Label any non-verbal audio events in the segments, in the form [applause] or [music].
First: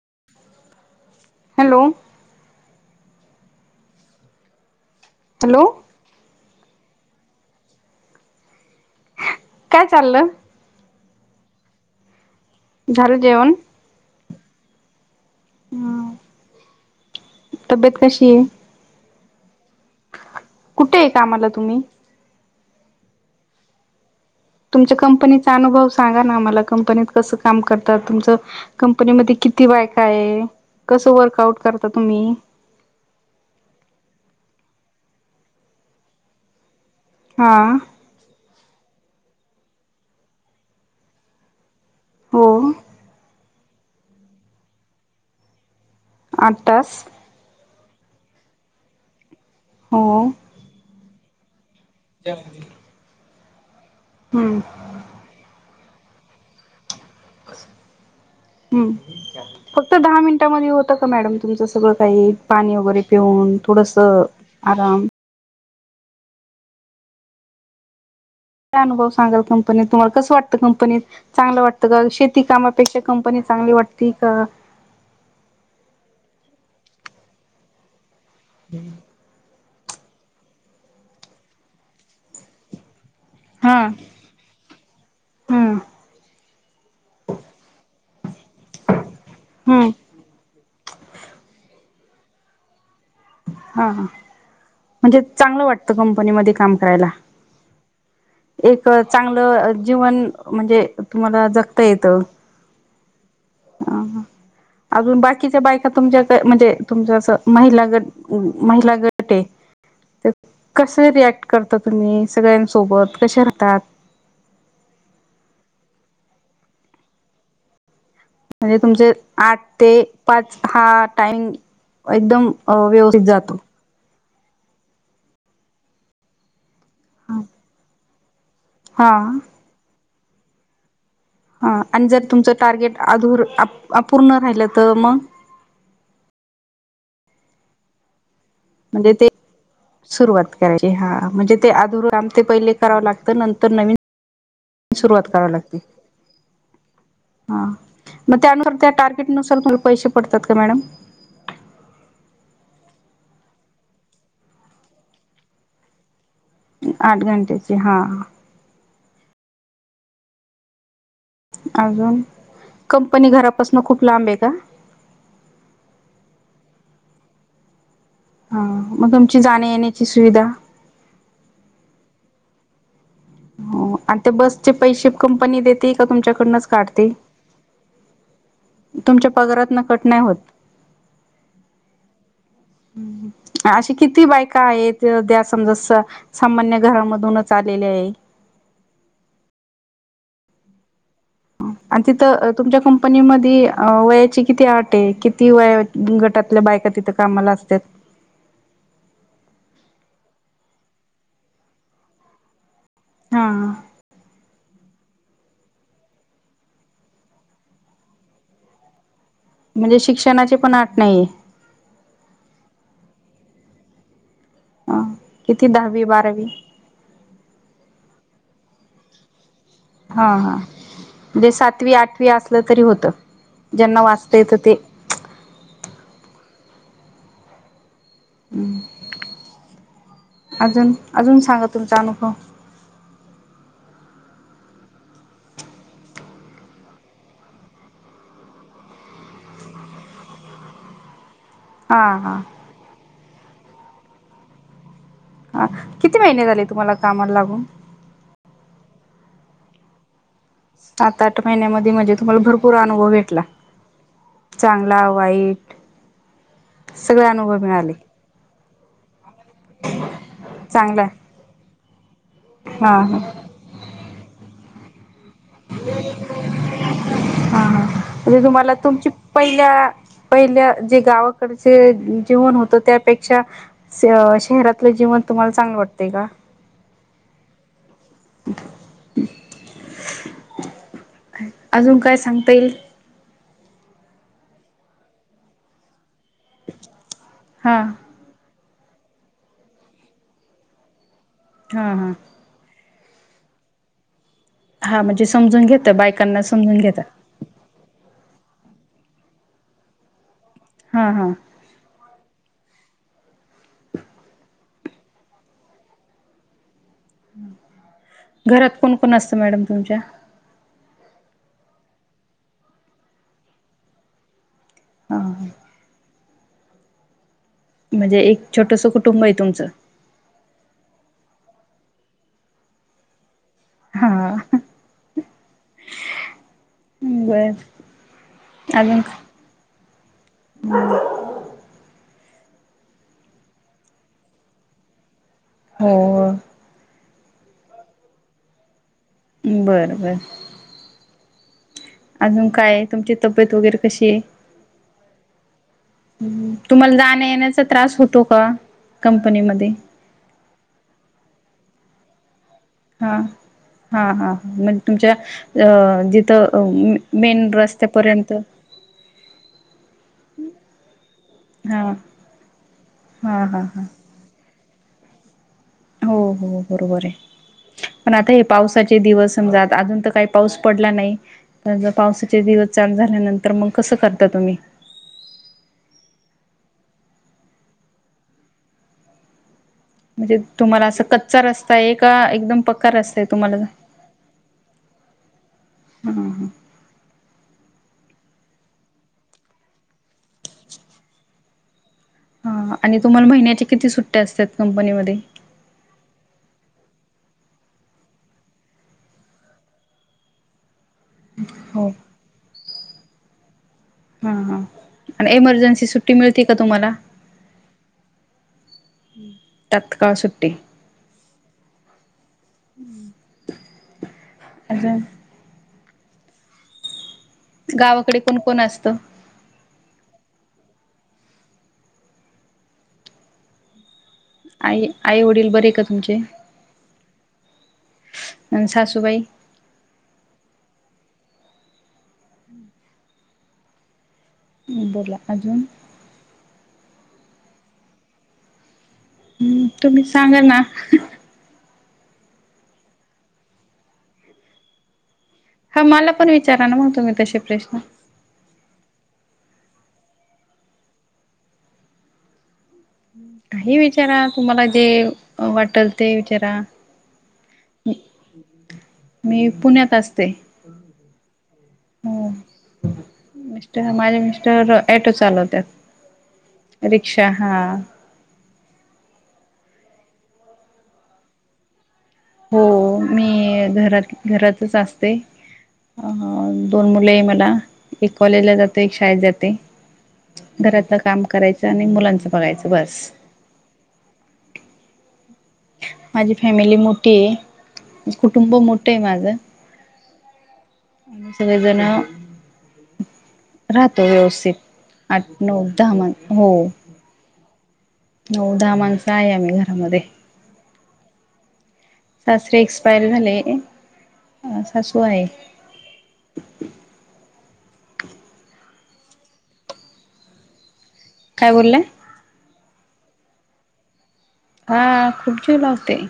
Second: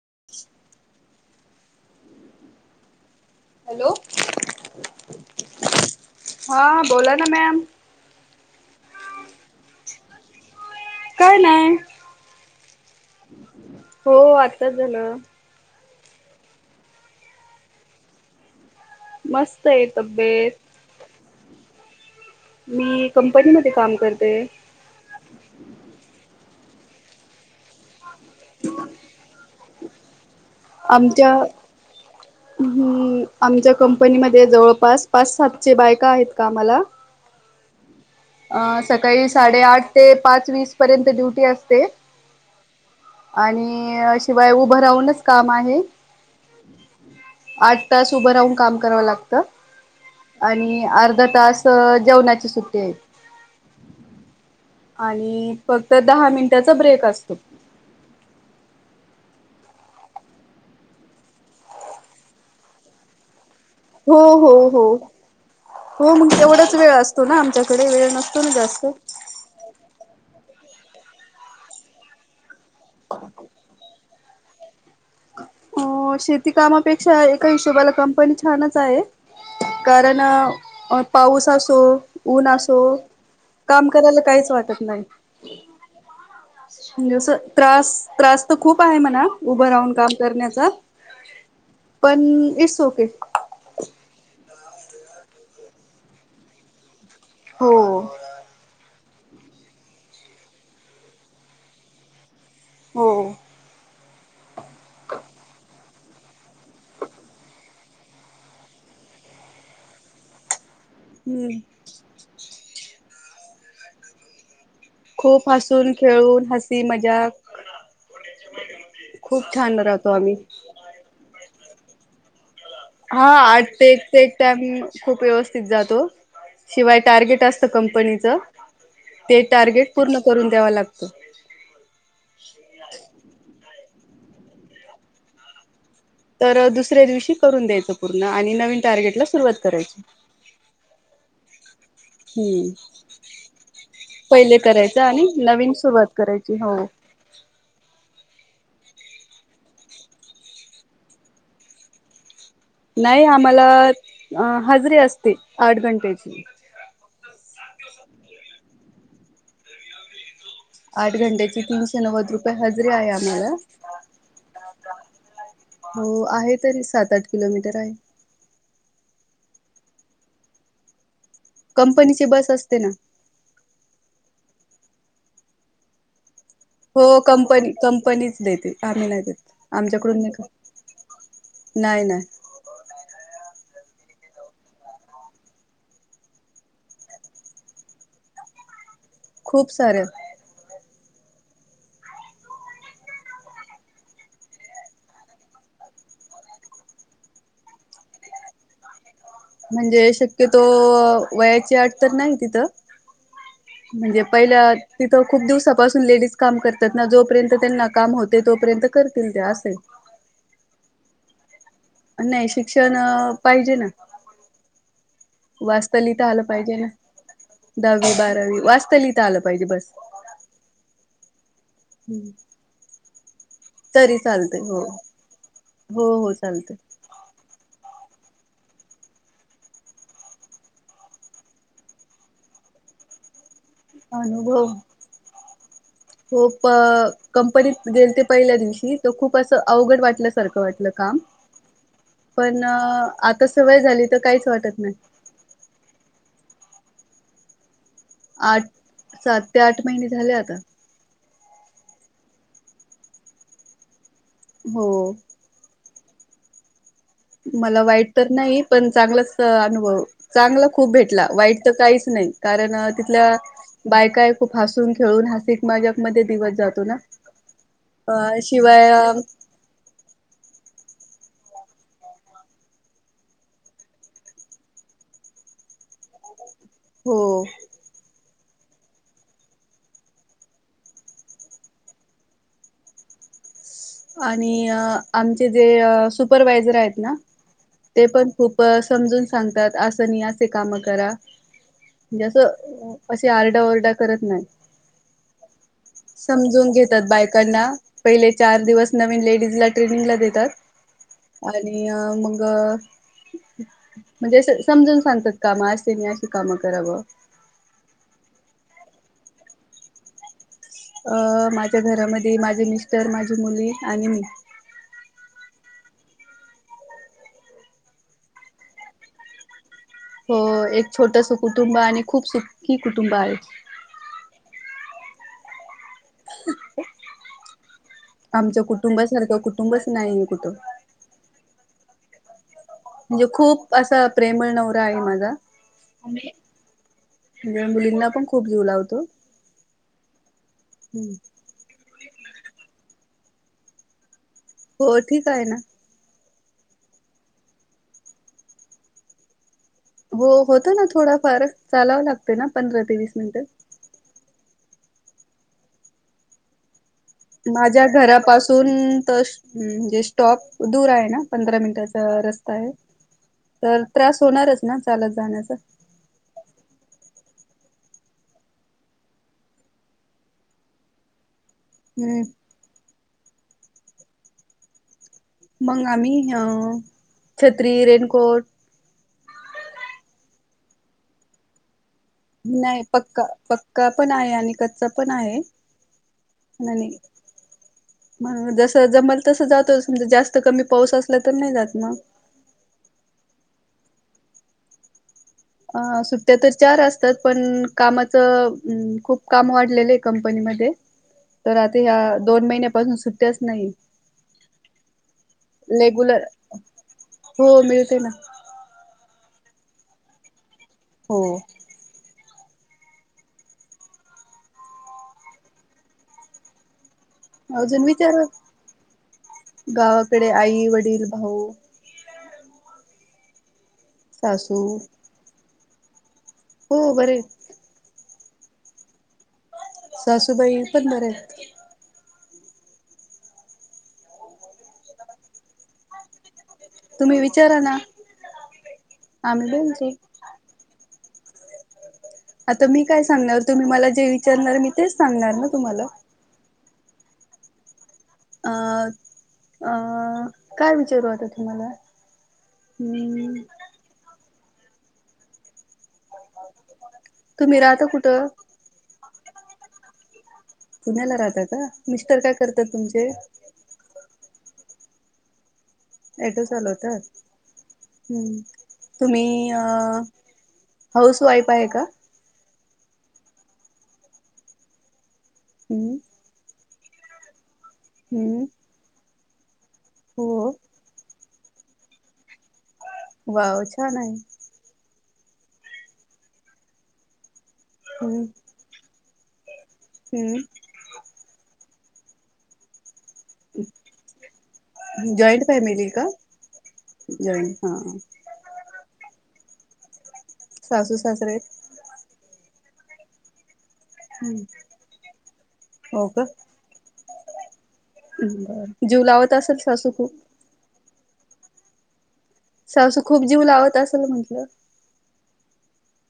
[inaudible] Hello. Hello. Hello. हा बोला ना मॅम. काय चाललं. काय नाही. झालं जेवन? हो आत्ताच झालं. ह तब्येत कशी आहे. मस्त आहे तब्येत कामला तुम्ही मी कंपनीमध्ये काम करते. तुमच्या कंपनीचा अनुभव सांगा ना मला कंपनीत कसं काम करत तम तर कंपनीमध्येध्ये किती बायक आहे. कसं आच्या वर्कआउट करता तुम्ही आमच्या कंपनीमध्ये जवळ पास पाच सात बायका आहेत का मला हा. अ सकाळी साडे आठ ते पाच वीस पर्यंत ड्युटी असते. हो. आणि शिवाय उभं राहूनच काम आहे. आठ तास. आठ तास उभं राहून काम करावं लागत हो आणि अर्धा तास जेवणाची सुट्टी आहेत. हम्म. आणि फक्त दहा मिनिटाचा ब्रेक अस. हम्म. फक्त दहा मिनटामध्ये होतं का मॅडम तुमचं सगळं काही पाणी वगैरे पिऊन हो थोडंसं हो हो आराम हो मग तेवढाच वेळ असतो ना आमच्याकडे वेळ नस का [unintelligible] अनुभव सांगाल कंपनीत तुम्हाला कसं वाटतं कंपनीत चांगलं वाटतं का शेती कामात पेक्षा कंपनी चांगली वाटती का? ओ शेती कामापेक्षा एका हिशोबाला कंपनी छानच आहे. कारण पाऊस असो, ऊन असो हा काम करायला काहीच वाटत नाही हम्म [inaudible] म्हणजे अस त्रास त्रास तर खूप आहे म्हणा उभं हम्म राहून काम करण्याचा [inaudible] पण इट्सओके. हा हा म्हणजे चांगलं वाटत कंपनीमध्ये काम करायला हो [inaudible] एक परत चांगलं जीवन म्हणजे तुम्हाला जगता येत. हो. ह ह अजून बाकीच्या बाय आता तुमच्या इथे म्हणजे तुमच अस महिला गट महिला गट आहे ते कसं रिॲक्ट हम्म करता तुम्ही सगळ्यांसोबत? कसे राहतात? खूप हसून, खेळून हसी मजाक म्हणजे तुमचे खूप आठ छान ते राहतो आम्ही पाच हा टाइम एकदम हा व्यवस्थित जातो आठ ते ते एक टाइम खूप व्यवस्थित जातो. शिवाय हा टार्गेट असतं कंपनीचं ते टार्गेट पूर्ण करून द्यावा लागतो. हा आणि जर तुमचं टार्गेट अधूर अपूर्ण. राहिलं तर मग? तर दुसऱ्या दिवशी करून द्यायचं पूर्ण. आणि नवीन म्हणजे टार्गेटला ते सुरुवात करायची. सुरुवात करायची हा. म्हणजे ते आधुगर ते हम्म पहिले करावं लागत नंतर नवीन. पहिले करायच. आणि सुरुवात करावी नवीन लागते सुरुवात करायची हो. हा. मग त्यानुसार त्या टार्गेटनुसार आपल्याला पैसे पडतात का मॅडम? नाही आम्हाला अ हजरी असते आठ घंटेची आठ घंट्याचे हा. आठ घंट्याची तीनशे अजून नव्वद रुपये हजरीे आहे कंपनी आम्हाला. घरापासून खूप लांब आहे का हो आहे तरी सात-आठ किलोमीटर आहे. हा मग तुमची जाण्या येण्याची सुविधा? कंपनीची बस असते ना. हो आणि त्या बसचे पैसे कंपनी देेते का तुमच्याकडनच? हो कंपनी कंपनीच देते. आम्ही नाही तुमच्या देत. पगारात न कट आमच्याकडून होत नाही. नाही-नाही. हम्म [unintelligible] अशी किती बायका आहेत. त्या. समजा सामान्य घरामधूनच आलेल्या आहेत. खूप साऱ्या. हो [unintelligible] आणि तिथं. तुमच्या कंपनी मधी वयाची किती आट आहे. किती वया गटातल्या बायका तिथं कामाला असत्यात? म्हणजे शक्यतो, वयाची आठ तर नाही तिथं. हा. हा. म्हणजे पहिल्या तिथं खूप दिवसापासून लेडीज काम करत्यात ना. जोपर्यंत त्यांना काम होते तोपर्यंत करतात. म्हणजे शिक्षणाची पण अट नाहीये.? नाही शिक्षण पाहिजे ना. ह किती वाचता दहावी लिहिता आलं बारावी पाहिजे ना दहा. वी-बारावी वाचता- लिहिता आलं पाहिजे बस. हा हा म्हणजे सात तवी आठवी हम्म. असलं तरी होत, ज्यांना तरी वाचता येत चालते ते चालतं. हुं अजून-अजून सांगा तुमचा अनुभव? अनुभव. [inaudible] खूप कंपनीत गेलते पहिल्या दिवशी. तर खूप असं अवघड वाटल्या सारखं वाटलं काम. हा हा पण आता सवय झाली, तर काहीच वाटत नाही. हा किती महिने झाले तुम्हाला कामाला लागून? आठ सात ते आठ महिने झाले आता. सात -आठ महिन्यामध्ये म्हणजे तुम्हांला भरपूर अनुभव भेटला? हो चांगला वाईट. सगळे अनुभव मला मिळाले वाईट तर नाही. पण चांगलाच अनुभव, चांगला खूप भेटला, वाईट तर काहीच नाही. कारण हा हा तिथल्या बायकाही खूप हसून खेळून हासिक मजाक मध्ये दिवस जातो ना. हा अ म्हणजे तुम्हाला शिवाय तुमची पहिल्या-पहिल्या जे गाव कडचे जे जीवन होतं. त्यापेक्षा शहरातलं जीवन तुम्हाला चांगलं वाटतय का? हो. ह ह [unintelligible] अजून काय सांगता येईल? आणि आमचे जे सुपरवायझर आहेत ना, हा ते पण खूप प समजून सांगतात. असं नाही असे काम करा. हा हा म्हणजे असं असे आरडा-ओरडा करत नाहीत. हा म्हणजे समजून घेता बायकांना समजून घेता घेतात. बायकांना पहिले चार दिवस नवीन लेडीजला ट्रेनिंगला देतात. हा हा आणि मग. म्हणजे अस समजून सांगतात. काम असे नही अशी कामं करा म्हणून. घरात कोण-कोण असत मॅडम तुमच्या? अ माझ्या घरामध्ये माझी मिस्टर, माझी मुलगी. आणि मी. अ. ह [unintelligible] म्हणजे एक छोटंसं कुटुंब आहे तुमचं? हो एक छोटस कुटुंब आणि खूप सुखी कुटुंब आहे. हा. हा. ह बर. आमचं अजून कुटुंबासारखं कुटुंबच नाही आहे कुठं. म्हणजे खूप असा प्रेमळ नवरा आहे माझा. हो.. मुलींना पण खूप जीव लावतो. बर. बर. हू [unintelligible] अजून काय तुमची तब्येत वगैरे कशी आहे? हो ठीक आहे ना. तुम्हांला जाण्या येण्याचा त्रास होतो का कंपनीमध्ये? हो होतं ना थोडाफार. चालावं लागत ना पंधरा ते वीस मिनिटं. म्हणज तुमच्या अ जिथं मेन माझ्या रस्त्यापर्यंत घरापासून त म्हणजे स्टॉप दूर आहे ना. पंधरा हां मिनटाचा. रस्ता आहे. हां हां तर हां त्रास होणारच ना चालत जाण्याचा. हो हो बरोबर आहे पण आता हे पावसाचे दिवस समजा अजून तर काही पाऊस पडला नाही. हम्म पावसाचे दिवस चालू झाल्यानंतर मग कसं करता तुम्ही? मग आम्ही अ छत्री, रेनकोट म्हणजे तुम्हाला असं कच्चा रस्ता एक. नाही पक्का-पक्का पण आहे. आणि कच्चा पण आहे. हां म्हणे. म जस जमल तस जातो म्हणजे जास्त कमी पाऊस असला तर नाही जात मग हा आणि तुम्हाला महिन्यांच्या किती सुट्ट्या असतात कंपनीमध्ये अ सुट्ट्या तर चार असतात पण कामाचं खूप काम वाढलेलं आहे कंपनीमध्ये ह तर आता ह्या दोन महिन्यापासून सुट्ट्याच नाही हां हां आणि एमर्जन्सी सुट्टी रेगुलर मिळते का तुम्हाला हो मिळते ना तत्काळ सुट्टी हो अजून अजून विचार गावाकडे कोण कोण असतं गावाकडे आई वडील भाऊ सासू आई आई वडील बरे का तुमचे हो बरे अ सासुबाई सासूबाई पण बरे आहे बोला अजून तुम्ही विचारा ना आम्ही हम्म बोलतो तुम्ही सांगा ना आता मी काय सांगणार तुम्ही मला जे विचारणार मी तेच सांगणार ना तुम्हाला विचारांना मग तुम्ही तसे प्रश्न अ अ काय विचारू आता तुम्हाला हम्म काही विचारा तुम्हाला जे वाटेल ते विचारा तुम्ही राहता कुठं मी पुण्यात असते पुण्याला राहत का मिस्टर हो काय करतात तुमचे मिस्टर माझे ॲटो चालवत्यात ॲटो चालवता हम् तुम्ही अ हाऊस वाईफ आहे का हो मी घरात घरातच असते हम्म अ दोन मुले मला एक हम्म कॉलेजला जाते एक शाळेत जाते हो घरातलं काम करायचं आणि मुलांच वाव छान आहे माझी फॅमिली मोठी आहे हम्म कुटुंब मोठं आहे माझं हम्म आणि सगळे जण राहतो व्यवस्थित आठ जॉईंट नऊ फॅमिली दहा का? मण हो जॉईंट हा नऊ दहा माणसं काय आम्ही घरामध्ये सासू सासरे आहेत सासरे एक्सपायर झाले हम्म सासू आहे हो का? जीव लावत असेल सासू खूप काय बोलला तं खूप जीव लावत असेल म्ह हा खूप जीव लावते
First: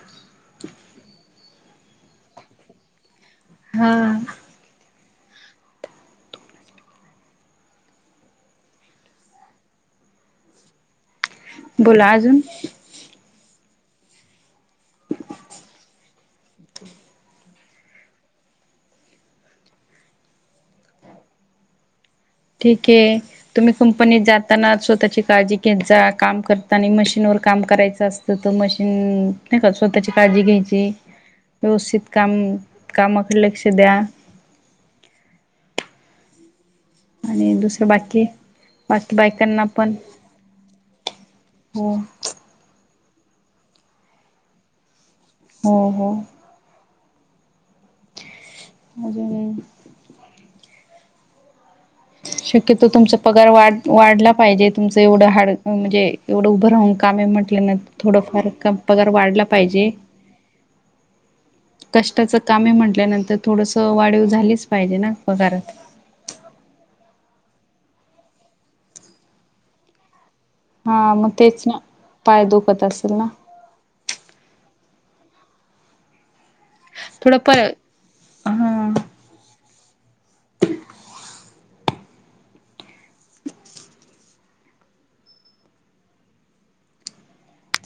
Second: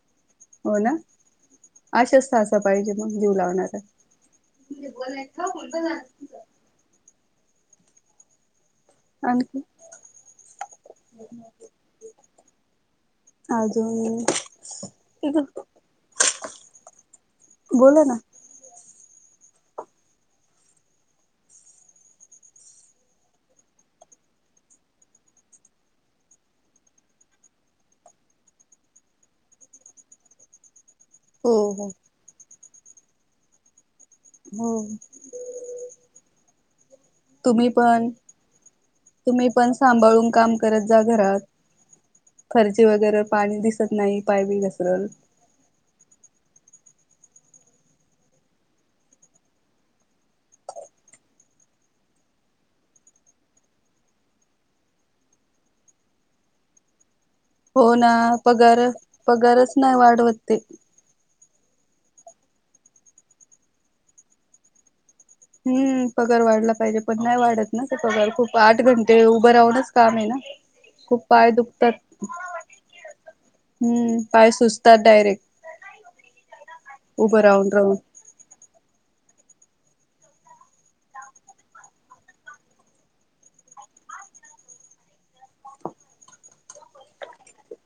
हो ना आशेस सासा पाहिजेत मग जीव लावणार हा उथ बर्ब ना आणखी बोला अजून बोला ना ठीक आहे तुम्ही कंपनीत जाताना स्वतःची काळजी घेत जा काम करताना मशीनवर काम करायचं असतं तर मशीन नाही का स्वतःची काळजी घ्यायची हो हो व्यवस्थित काम कामाकडे लक्ष द्या हो. आणि तुम्ही दुसरे पण बाकी. बाकी तुम्ही बायकांना पण सांभाळून काम करत जा घरात. हो फरशी वगैरे. पाणी दिसत नाही. पाय-बी घसरल. हो. हो. अजे [unintelligible] ह [unintelligible] शक्यतो तुमचा पगार वाढ-वाढला पाहिजे. तुमचं एवढं हाड म्हणजे एवढं उभं राहून कामे म्हण त्येनं हो ना थोडफार पगार वाढला पगारच पाहिजे. नाही वाढवत ते कष्टाच कामे म्हटल्यानंतर थोडस वाढीव झालीच. पाहिजे ना. पगारात हम्म पगार वाढला पाहिजे. पण नाही वाढत ना. खूप आठ घंटे उभं राहूनच काम आहे ना. हा खूप मग पाय तेच ना दुखतात. पाय दुखत असेल ना हम्म पाय सुचतात. तात डायरेक्ट. थोडं उभं पाय राहून राहून हा.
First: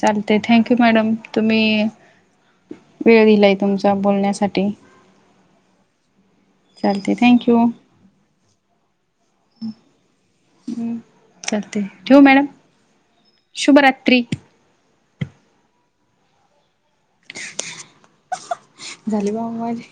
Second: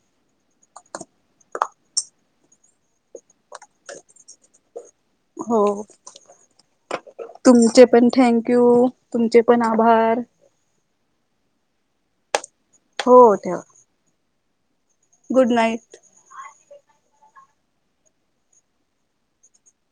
चालते. थँक यू मॅडम तुम्ही वेळ दिलाय तुमचा बोलण्यासाठी. हो. चालते थँक्यू तुमचे पण थँक यू. तुमचे पण आभार. चालते ठेऊ मॅडम हो ठेवा शुभरात्री. Good night. झाल बाबा माझे.